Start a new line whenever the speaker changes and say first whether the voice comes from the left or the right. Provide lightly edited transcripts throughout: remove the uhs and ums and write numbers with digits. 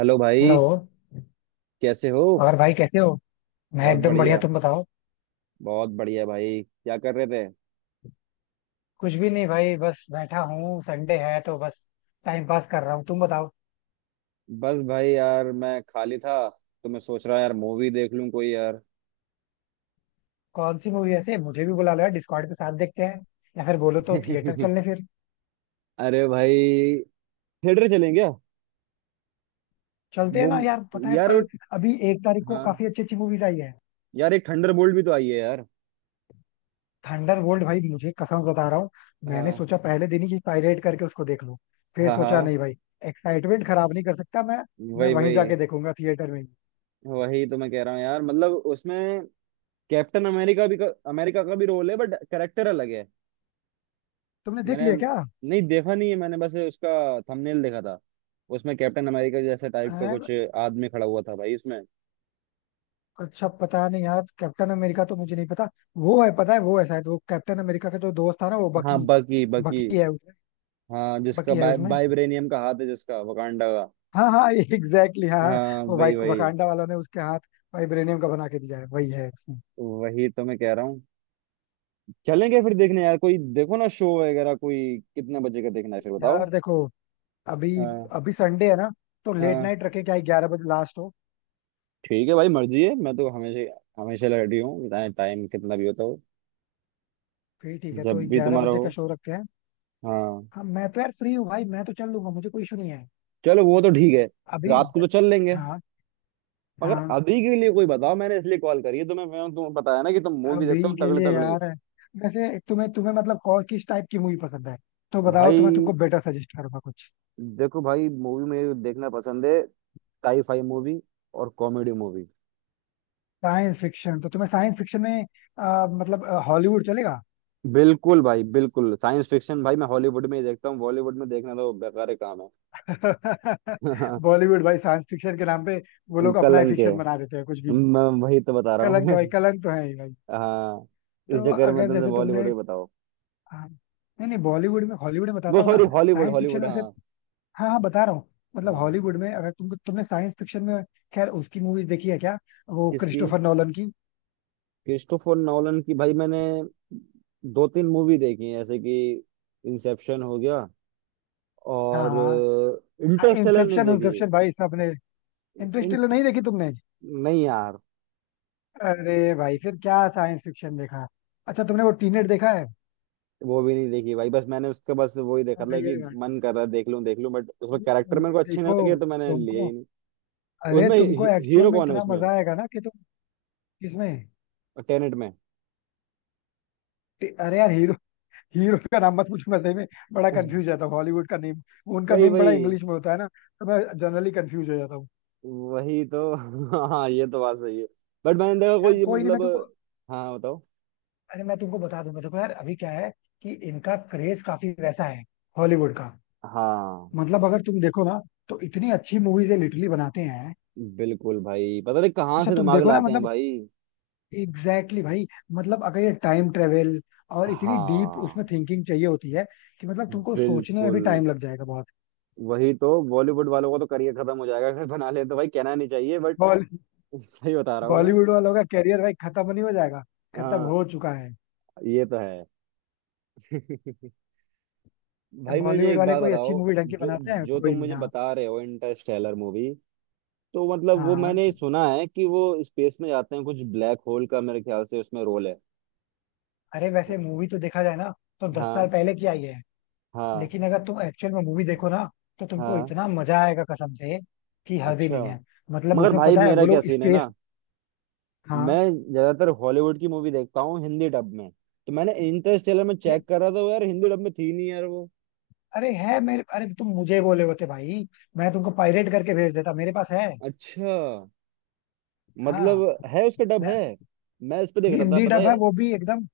right: Hello भाई।
left: Hello.
right: कैसे हो।
left: और भाई कैसे हो? मैं
right: बहुत
left: एकदम बढ़िया,
right: बढ़िया।
left: तुम बताओ।
right: बहुत बढ़िया भाई क्या कर रहे थे।
left: कुछ भी नहीं भाई, बस बैठा हूँ, संडे है तो बस टाइम पास कर रहा हूँ, तुम बताओ।
right: बस भाई यार मैं खाली था तो मैं सोच रहा यार मूवी देख लूं कोई यार।
left: कौन सी मूवी? ऐसे मुझे भी बुला लो यार डिस्कॉर्ड पे, साथ देखते हैं। या फिर बोलो तो थिएटर चलने फिर।
right: अरे भाई। थिएटर चलें क्या।
left: चलते हैं
right: वो
left: ना यार, पता है
right: यार वो।
left: कल अभी एक तारीख को
right: हाँ
left: काफी अच्छी अच्छी मूवीज आई है।
right: यार एक थंडर बोल्ट भी तो आई है यार।
left: थंडरबोल्ट भाई, मुझे कसम बता रहा हूँ, मैंने
right: हाँ
left: सोचा पहले दिन ही कि पायरेट करके उसको देख लूं। फिर
right: हाँ
left: सोचा
right: हाँ,
left: नहीं भाई, एक्साइटमेंट खराब नहीं कर सकता मैं। मैं
right: वही
left: वहीं
right: वही।
left: जाके देखूंगा थिएटर में ही।
right: वही तो मैं कह रहा हूँ यार, मतलब उसमें कैप्टन अमेरिका भी का, अमेरिका का भी रोल है बट करेक्टर अलग है।
left: तुमने देख
right: मैंने
left: लिया
right: नहीं देखा नहीं है, मैंने बस उसका थंबनेल देखा था। उसमें कैप्टन अमेरिका जैसे टाइप का
left: क्या?
right: कुछ आदमी खड़ा हुआ था भाई उसमें।
left: अच्छा पता नहीं यार, कैप्टन अमेरिका तो मुझे नहीं पता। वो है, पता है वो है, शायद वो कैप्टन अमेरिका का जो दोस्त था ना, वो
right: हाँ,
left: बकी।
right: बकी बकी।
left: बकी है उसमें।
right: हाँ, जिसका
left: बकी है
right: बाइ,
left: उसमें।
right: बाइब्रेनियम का हाथ है, जिसका वकांडा का।
left: हाँ हाँ एग्जैक्टली हाँ हाँ,
right: हाँ
left: वो वाई
right: वही वही।
left: वकांडा वालों ने उसके हाथ वाइब्रेनियम का बना के दिया है, वही है उसमें।
right: वही तो मैं कह रहा हूँ। चलेंगे फिर देखने यार, कोई देखो ना शो वगैरह, कोई कितने बजे का देखना है फिर बताओ।
left: यार देखो, अभी
right: हाँ
left: अभी संडे है ना, तो लेट
right: हाँ,
left: नाइट रखे क्या, 11 बजे लास्ट हो।
right: ठीक है भाई, मर्जी है। मैं तो हमेशा हमेशा रेडी हूँ, चाहे टाइम कितना भी होता हो।
left: फिर ठीक है, तो
right: जब भी
left: ग्यारह
right: तुम्हारा
left: बजे का
right: हो।
left: शो रखते हैं।
right: हाँ,
left: हाँ मैं तो यार फ्री हूँ भाई, मैं तो चल लूंगा, मुझे कोई इशू नहीं है।
right: चलो वो तो ठीक है।
left: अभी
right: रात को तो चल लेंगे।
left: हाँ
right: मगर
left: हाँ,
right: अभी के लिए कोई बताओ, मैंने इसलिए कॉल करी है तुम्हें, मैं तुम्हें बताया ना कि तुम मूवी देखते
left: अभी
right: हो
left: के
right: तगड़े
left: लिए
right: तगड़े।
left: यार, वैसे तुम्हें तुम्हें मतलब और किस टाइप की मूवी पसंद है, तो बताओ तो मैं
right: भाई
left: तुमको बेटर सजेस्ट करूंगा कुछ।
right: देखो भाई, मूवी मुझे देखना पसंद है। साई फाई मूवी और कॉमेडी मूवी।
left: साइंस फिक्शन, तो तुम्हें साइंस फिक्शन में मतलब हॉलीवुड चलेगा?
right: बिल्कुल भाई, बिल्कुल साइंस फिक्शन। भाई मैं हॉलीवुड में ही देखता हूँ, बॉलीवुड में देखना तो बेकार काम है।
left: बॉलीवुड भाई साइंस फिक्शन के नाम पे वो लोग अपना ही
right: कलंक है।
left: फिक्शन बना देते हैं कुछ भी।
right: मैं वही तो बता रहा
left: कलंक है
right: हूँ।
left: भाई, कलंक तो है ही भाई।
right: हाँ, इस
left: तो
right: चक्कर में
left: अगर
right: तुमसे
left: जैसे
right: बॉलीवुड
left: तुमने,
right: भी बताओ।
left: हाँ, नहीं नहीं, बॉलीवुड में, हॉलीवुड में
right: वो
left: बताता हूँ ना,
right: sorry, Hollywood
left: science fiction
right: Hollywood,
left: में से।
right: हाँ।
left: हाँ हाँ, बता रहा हूँ। मतलब
right: हाँ
left: हॉलीवुड में अगर तुमको, तुमने साइंस फिक्शन में, खैर उसकी मूवीज देखी है क्या, वो
right: किसकी।
left: क्रिस्टोफर नॉलन की?
right: क्रिस्टोफर नॉलन की भाई, मैंने दो तीन मूवी देखी है जैसे कि इंसेप्शन हो गया और
left: हाँ हाँ,
right: इंटरस्टेलर नहीं
left: इंसेप्शन,
right: देखी।
left: इंसेप्शन भाई सबने। इंटरस्टेलर
right: इंट
left: नहीं देखी तुमने?
right: नहीं यार,
left: अरे भाई फिर क्या साइंस फिक्शन देखा। अच्छा तुमने वो टीनेट देखा है?
right: वो भी नहीं देखी भाई। बस मैंने उसका बस वो ही देखा था कि
left: अरे
right: मन
left: भाई
right: कर रहा है देख लूं देख लूं, बट उसमें कैरेक्टर मेरे
left: मूवी
right: को अच्छे नहीं
left: देखो,
right: लगे तो मैंने लिए
left: तुमको,
right: ही नहीं।
left: अरे तुमको एक्चुअल
right: हीरो
left: में
right: कौन है
left: इतना
right: उसमें।
left: मजा आएगा ना कि तुम। किसमें?
right: टेनेट में।
left: अरे यार हीरो, हीरो का नाम मत पूछो, मैं सही में बड़ा कंफ्यूज जाता हूँ हॉलीवुड का नेम। उनका
right: वही
left: नेम बड़ा
right: वही।
left: इंग्लिश में होता है ना, तो मैं जनरली कंफ्यूज हो जाता हूँ।
right: वही तो। हाँ, ये तो बात सही है। बट मैंने देखा
left: यार
right: कोई
left: कोई नहीं, मैं
right: मतलब।
left: तुमको,
right: हाँ बताओ।
left: अरे मैं तुमको बता दूंगा। देखो यार अभी क्या है कि इनका क्रेज काफी वैसा है हॉलीवुड का।
right: हाँ
left: मतलब अगर तुम देखो ना, तो इतनी अच्छी मूवीज ये लिटरली बनाते हैं।
right: बिल्कुल भाई, पता नहीं कहाँ
left: अच्छा
right: से
left: तुम
right: दिमाग
left: देखो ना
right: लाते हैं
left: मतलब,
right: भाई।
left: एग्जैक्टली exactly भाई, मतलब अगर ये टाइम ट्रेवल, और इतनी डीप उसमें
right: हाँ
left: थिंकिंग चाहिए होती है कि मतलब तुमको सोचने में
right: बिल्कुल।
left: भी टाइम लग जाएगा बहुत।
right: वही तो, बॉलीवुड वालों का तो करियर खत्म हो जाएगा अगर बना ले तो। भाई कहना नहीं चाहिए बट।
left: बॉल
right: सही बता रहा हूँ मैं।
left: बॉलीवुड वालों का करियर भाई खत्म नहीं हो जाएगा, खत्म
right: हाँ
left: हो चुका है।
right: ये तो है। भाई मुझे
left: बॉलीवुड
right: एक
left: वाले
right: बात
left: कोई
right: बताओ।
left: अच्छी मूवी ढंग की
right: जो
left: बनाते हैं,
right: जो तुम
left: कोई नहीं।
right: मुझे
left: हाँ
right: बता रहे हो इंटरस्टेलर मूवी, तो मतलब वो
left: हाँ हाँ।
right: मैंने सुना है कि वो स्पेस में जाते हैं, कुछ ब्लैक होल का मेरे ख्याल से उसमें रोल है।
left: अरे वैसे मूवी तो देखा जाए ना तो 10 साल
right: हाँ
left: पहले की आई है।
right: हाँ
left: लेकिन अगर तुम एक्चुअल में मूवी देखो ना, तो तुमको
right: हाँ।
left: इतना मजा आएगा कसम से कि हद ही
right: अच्छा।
left: नहीं है। मतलब
right: मगर
left: उसमें
right: भाई
left: पता है वो
right: मेरा क्या
left: लोग
right: सीन है
left: स्पेस,
right: ना,
left: हाँ,
right: मैं ज्यादातर हॉलीवुड की मूवी देखता हूँ हिंदी डब में। तो मैंने इंटरस्टेलर में
left: ये-
right: चेक करा था, वो यार हिंदी डब में थी नहीं यार वो।
left: अरे है मेरे, अरे तुम मुझे बोले होते भाई, मैं तुमको पायरेट करके भेज देता, मेरे पास है।
right: अच्छा,
left: हाँ,
right: मतलब है, उसका डब
left: मैं
right: है। मैं इस पे देख रहा था,
left: हिंदी
right: पता
left: डब है
right: है।
left: वो भी, एकदम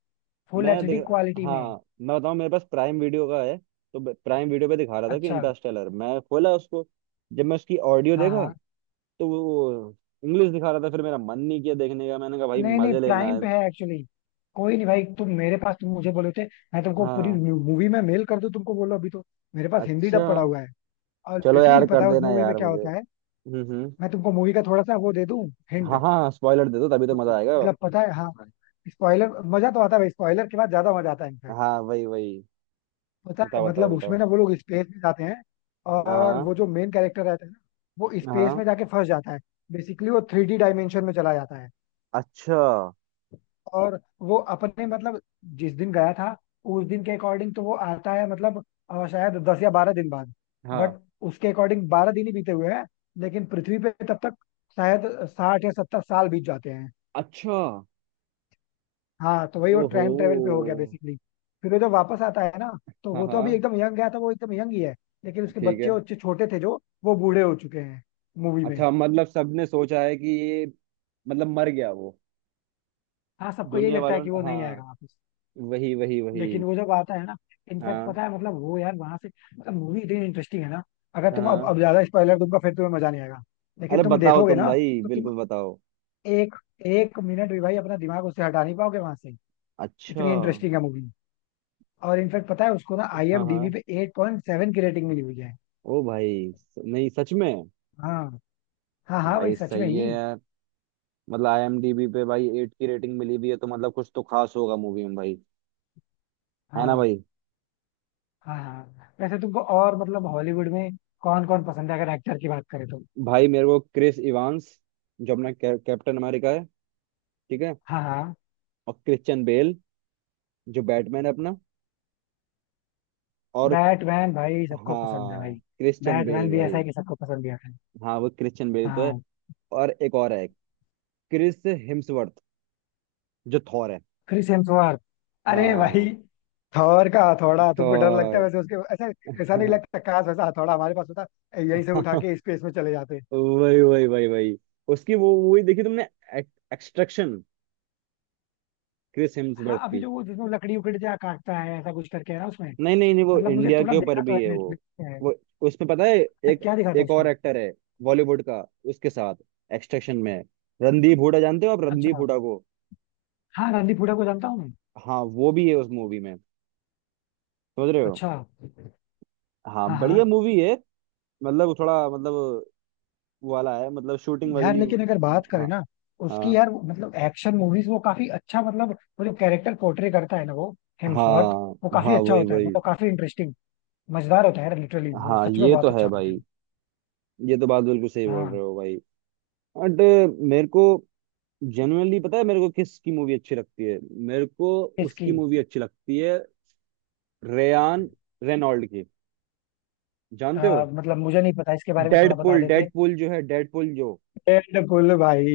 left: फुल
right: मैं
left: एचडी
right: देख
left: क्वालिटी में।
right: हाँ, मैं बताऊँ, मेरे पास प्राइम वीडियो का है। तो प्राइम वीडियो पे दिखा रहा था कि
left: अच्छा,
right: इंटरस्टेलर, मैं खोला उसको। जब मैं उसकी ऑडियो
left: हाँ
right: देखा,
left: हाँ,
right: तो वो इंग्लिश दिखा रहा था। फिर मेरा मन नहीं किया देखने का, मैंने कहा भाई
left: नहीं नहीं,
right: मजे लेना
left: प्राइम
right: है।
left: पे है एक्चुअली। कोई नहीं भाई, तुम मेरे पास, तुम मुझे बोले थे, मैं तुमको पूरी
right: हाँ।
left: मूवी में मेल कर दूं, तुमको बोलो अभी तो। मेरे पास हिंदी
right: अच्छा।
left: डब पड़ा हुआ है। और
right: चलो
left: लिटरली
right: यार
left: पता
right: कर
left: है उस
right: देना
left: मूवी में
right: यार
left: क्या
right: मुझे।
left: होता है।
right: हम्म।
left: मैं तुमको मूवी का थोड़ा सा वो दे दूं,
right: हाँ
left: हिंट।
right: हाँ, स्पॉइलर दे दो तभी तो मजा आएगा।
left: मतलब पता है हाँ, स्पॉइलर, मजा तो आता है, स्पॉइलर के बाद ज्यादा मजा आता है इनफैक्ट।
right: हाँ वही वही।
left: पता है
right: बताओ
left: मतलब
right: बताओ
left: उसमें
right: बताओ।
left: ना वो लोग स्पेस में जाते हैं, और
right: हाँ
left: वो जो मेन कैरेक्टर रहता है ना, वो स्पेस
right: हाँ।
left: में जाके फंस जाता है। बेसिकली वो थ्री डी डायमेंशन में चला जाता है।
right: अच्छा।
left: और वो अपने मतलब जिस दिन गया था, उस दिन के अकॉर्डिंग तो वो आता है मतलब, शायद 10 या 12 दिन बाद।
right: हाँ।
left: बट उसके अकॉर्डिंग 12 दिन ही बीते हुए हैं, लेकिन पृथ्वी पे तब तक शायद 60 या 70 साल बीत जाते हैं।
right: अच्छा।
left: हाँ, तो वही वो
right: ओहो।
left: टाइम ट्रेवल पे हो गया बेसिकली। फिर वो जब वापस आता है ना, तो
right: हाँ
left: वो तो अभी
right: हाँ,
left: एकदम यंग गया था, वो एकदम यंग ही है। लेकिन उसके
right: ठीक
left: बच्चे
right: है।
left: उच्चे छोटे थे जो, वो बूढ़े हो चुके हैं मूवी में।
right: अच्छा, मतलब सबने सोचा है कि ये मतलब मर गया वो।
left: हाँ, सबको यही
right: दुनिया
left: लगता है
right: वालों
left: कि
right: ने,
left: वो नहीं
right: हाँ।
left: आएगा वापस।
right: वही वही वही।
left: लेकिन वो जब आता है ना, इनफैक्ट
right: हाँ
left: पता है मतलब वो यार वहां से, मतलब मूवी इतनी इंटरेस्टिंग है ना, अगर तुम, अब
right: हाँ,
left: अब ज्यादा स्पॉइलर दूंगा फिर तुम्हें मजा नहीं आएगा।
right: अरे
left: लेकिन तुम
right: बताओ
left: देखोगे
right: तुम
left: ना
right: भाई,
left: तो तुम
right: बिल्कुल बताओ।
left: एक एक मिनट भी भाई अपना दिमाग उससे हटा नहीं पाओगे वहां से।
right: अच्छा
left: इतनी
right: हाँ।
left: इंटरेस्टिंग है मूवी। और इनफैक्ट पता है उसको ना आईएमडीबी
right: हाँ
left: पे 8.7 की रेटिंग मिली हुई है।
right: ओ भाई, नहीं सच में।
left: हाँ हाँ, हाँ
right: भाई
left: भाई सच में
right: सही
left: ही।
right: है। मतलब आईएमडीबी पे भाई एट की रेटिंग मिली भी है तो मतलब कुछ तो खास होगा मूवी में भाई। है ना
left: हाँ
right: भाई।
left: हाँ हाँ, वैसे तुमको और मतलब हॉलीवुड में कौन कौन पसंद है अगर एक्टर की बात करें तो?
right: भाई मेरे को क्रिस इवांस, जो अपना कैप्टन अमेरिका है। ठीक है।
left: हाँ हाँ,
right: और क्रिश्चियन बेल, जो बैटमैन है अपना। और
left: बैटमैन भाई सबको पसंद है भाई।
right: हाँ, क्रिश्चियन
left: बैटमैन
right: बेल
left: भी ऐसा
right: भाई।
left: है कि सबको पसंद भी आता है।
right: हाँ, वो क्रिश्चियन बेल तो है।
left: हाँ,
right: और एक और है, क्रिस हिम्सवर्थ, जो थॉर है।
left: क्रिस हेम्सवर्थ, अरे भाई,
right: हाँ
left: थॉर का हथौड़ा, तुमको डर लगता है
right: थॉर।
left: वैसे उसके, ऐसा ऐसा नहीं लगता काश वैसा हथौड़ा हमारे पास होता, यहीं से उठा के स्पेस में चले जाते।
right: वही वही वही वही। उसकी वो मूवी देखी तुमने, एक्सट्रैक्शन, क्रिस
left: हाँ
right: हिम्सवर्थ
left: अभी
right: की।
left: जो वो जिसमें लकड़ी उकड़ी से काटता है ऐसा कुछ करके, है ना उसमें?
right: नहीं नहीं नहीं, वो
left: मतलब मुझे
right: इंडिया
left: थोड़ा
right: के ऊपर
left: देखा तो
right: भी
left: है,
right: है वो।
left: नेटफ्लिक्स पे है।
right: वो उसमें पता है,
left: अच्छा
right: एक
left: क्या दिखा था
right: एक और
left: उसमें?
right: एक्टर है बॉलीवुड का उसके साथ, एक्सट्रैक्शन में, रणदीप हुडा, जानते हो आप रणदीप
left: अच्छा,
right: हुडा को।
left: हाँ रणदीप हुडा को जानता हूँ मैं।
right: हाँ, वो भी है उस मूवी में। समझ रहे हो।
left: अच्छा,
right: हाँ,
left: हाँ
right: बढ़िया
left: हाँ,
right: मूवी है। मतलब थोड़ा, मतलब वाला है, मतलब शूटिंग
left: यार लेकिन अगर
right: वगैरह।
left: बात करें
right: हाँ
left: ना उसकी
right: हाँ
left: यार, मतलब एक्शन मूवीज वो काफी अच्छा मतलब, वो जो कैरेक्टर पोर्ट्रे करता है ना वो, हेम्सवर्थ,
right: हाँ
left: वो काफी
right: हाँ
left: अच्छा
right: वही
left: होता है,
right: वही।
left: मतलब काफी इंटरेस्टिंग मजेदार होता है यार, लिटरली वो
right: हाँ,
left: सच में
right: ये
left: बहुत
right: तो है
left: अच्छा होता
right: भाई।
left: है।
right: ये तो बात बिल्कुल सही बोल रहे
left: हाँ,
right: हो भाई। बट मेरे को जनरली, पता है मेरे को किसकी मूवी अच्छी लगती है, मेरे को
left: इसकी,
right: उसकी मूवी अच्छी लगती है, रेयान रेनॉल्ड की, जानते हो।
left: मतलब मुझे नहीं पता इसके बारे में थोड़ा बता
right: डेडपुल,
left: देते।
right: डेडपुल जो है, डेडपुल जो
left: डेडपुल भाई,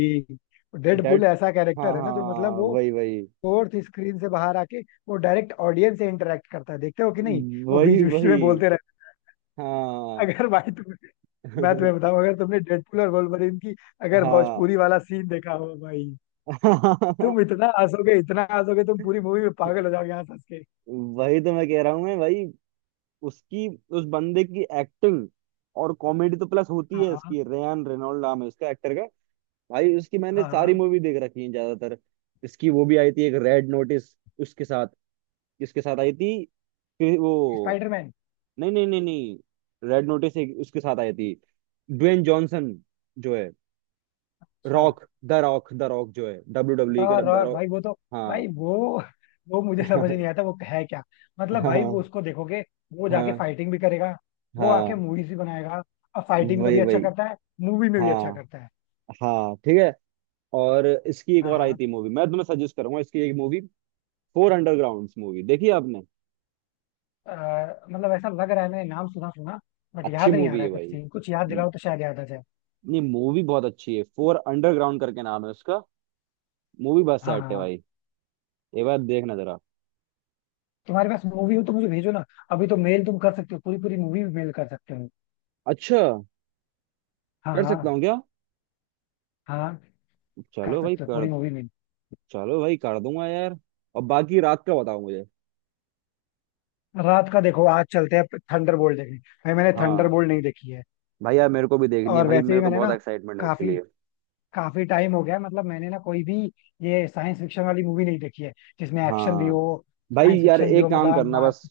left: डेडपुल
right: डेड
left: ऐसा
right: हाँ
left: कैरेक्टर है
right: हाँ,
left: ना जो मतलब वो
right: वही वही
left: फोर्थ स्क्रीन से बाहर आके वो डायरेक्ट ऑडियंस से इंटरेक्ट करता है, देखते हो कि नहीं, वो
right: वही
left: बीच बीच
right: वही।
left: में बोलते रहते।
right: हाँ।
left: अगर भाई तुम, मैं तुम्हें बताऊं, अगर तुमने डेडपुल और वोल्वरिन की अगर
right: हाँ।
left: भोजपुरी वाला सीन देखा हो भाई, तुम इतना हंसोगे, इतना हंसोगे, तुम पूरी मूवी में पागल हो जाओगे यहाँ हंस के।
right: वही तो मैं कह रहा हूँ मैं भाई। उसकी उस बंदे की एक्टिंग और कॉमेडी तो प्लस होती है
left: हाँ
right: इसकी। रेयान रेनॉल्ड नाम है उसका, एक्टर का। भाई उसकी मैंने
left: हाँ
right: सारी
left: हाँ,
right: मूवी देख रखी है ज्यादातर। इसकी वो भी आई थी एक, रेड नोटिस, उसके साथ, इसके साथ आई थी। फिर वो
left: स्पाइडरमैन।
right: नहीं नहीं नहीं नहीं, रेड नोटिस एक उसके साथ आई थी, ड्वेन जॉनसन जो है,
left: अच्छा,
right: Rock, the Rock, the Rock जो है डब्ल्यू
left: द
right: डब्ल्यू का द
left: रॉक
right: रॉक।
left: भाई, वो तो,
right: हाँ।
left: भाई वो मुझे समझ नहीं आता वो है क्या। मतलब भाई वो,
right: हाँ
left: उसको देखोगे, वो जाके
right: हाँ
left: फाइटिंग भी करेगा, वो आके
right: हाँ
left: मूवीज भी बनाएगा, और फाइटिंग में
right: वही
left: भी अच्छा
right: वही।
left: करता है, मूवी में भी अच्छा
right: हाँ
left: करता है।
right: हाँ ठीक है। और इसकी एक
left: हाँ
right: और आई
left: हाँ,
right: थी मूवी, मैं तुम्हें सजेस्ट करूंगा इसकी एक मूवी। फोर अंडरग्राउंड, मूवी देखी है आपने।
left: अ, मतलब ऐसा लग रहा है मैंने नाम सुना सुना, बट
right: अच्छी
left: याद नहीं आ
right: मूवी
left: रहा
right: है
left: है कुछ,
right: भाई।
left: सीन कुछ याद दिलाओ तो शायद याद आ जाए।
right: नहीं, मूवी बहुत अच्छी है, फोर अंडरग्राउंड करके नाम है उसका। मूवी बहुत
left: हाँ हाँ
right: सेट है
left: हाँ।
right: भाई। एक बार देखना जरा।
left: तुम्हारे पास मूवी हो तो मुझे भेजो ना। अभी तो मेल तुम कर सकते हो, पूरी पूरी मूवी मेल कर सकते हो।
right: अच्छा,
left: हाँ
right: कर
left: हाँ,
right: सकता हूँ क्या।
left: हाँ कर
right: चलो भाई
left: सकते हो
right: कर।
left: पूरी मूवी मेल।
right: चलो भाई कर दूंगा यार। और बाकी रात का बताओ मुझे।
left: रात का देखो, आज चलते हैं थंडरबोल्ट देखने, भाई मैंने
right: हाँ
left: थंडरबोल्ट नहीं देखी है।
right: भाई यार, मेरे को भी देखनी है
left: और
right: भाई,
left: वैसे
right: मेरे
left: भी
right: को
left: मैंने
right: बहुत
left: ना
right: एक्साइटमेंट है उसके
left: काफी
right: लिए।
left: काफी टाइम हो गया है, मतलब मैंने ना कोई भी ये साइंस फिक्शन वाली मूवी नहीं देखी है जिसमें एक्शन भी
right: हाँ
left: हो,
right: भाई
left: साइंस
right: यार,
left: फिक्शन भी हो,
right: एक काम
left: मतलब
right: करना
left: मार।
right: बस।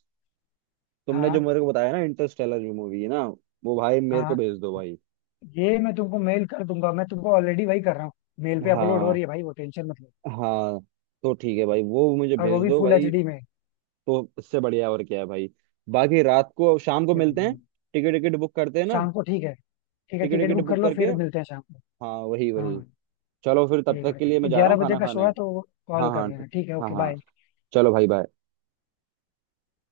right: तुमने जो
left: हाँ
right: मेरे को बताया ना, इंटरस्टेलर जो मूवी है ना, वो भाई मेरे को
left: हाँ,
right: भेज दो भाई।
left: ये मैं तुमको मेल कर दूंगा, मैं तुमको ऑलरेडी वही कर रहा हूँ, मेल पे अपलोड हो
right: हाँ
left: रही है भाई, वो टेंशन मत लो।
right: हाँ, तो ठीक है भाई, वो मुझे
left: और वो
right: भेज
left: भी
right: दो
left: फुल एच
right: भाई।
left: डी में
right: तो इससे बढ़िया और क्या है भाई। बाकी रात को शाम को
left: भेज
right: मिलते
left: दूंगा
right: हैं।
left: मैं।
right: टिकट, टिकट बुक करते हैं ना।
left: शाम को ठीक है, ठीक है
right: टिकट,
left: टिकट
right: टिकट
left: बुक कर
right: बुक
left: लो,
right: करके।
left: फिर मिलते हैं शाम को।
right: हाँ वही
left: हाँ
right: वही। चलो फिर तब
left: ठीक
right: तक के लिए मैं
left: है,
right: जा रहा
left: ग्यारह
right: हूँ
left: बजे
right: खाना
left: का शो
right: खाने।
left: है तो
right: हाँ
left: कॉल कर
right: हाँ।
left: लेना, ठीक है
right: हाँ
left: ओके
right: हाँ,
left: बाय।
right: चलो भाई बाय।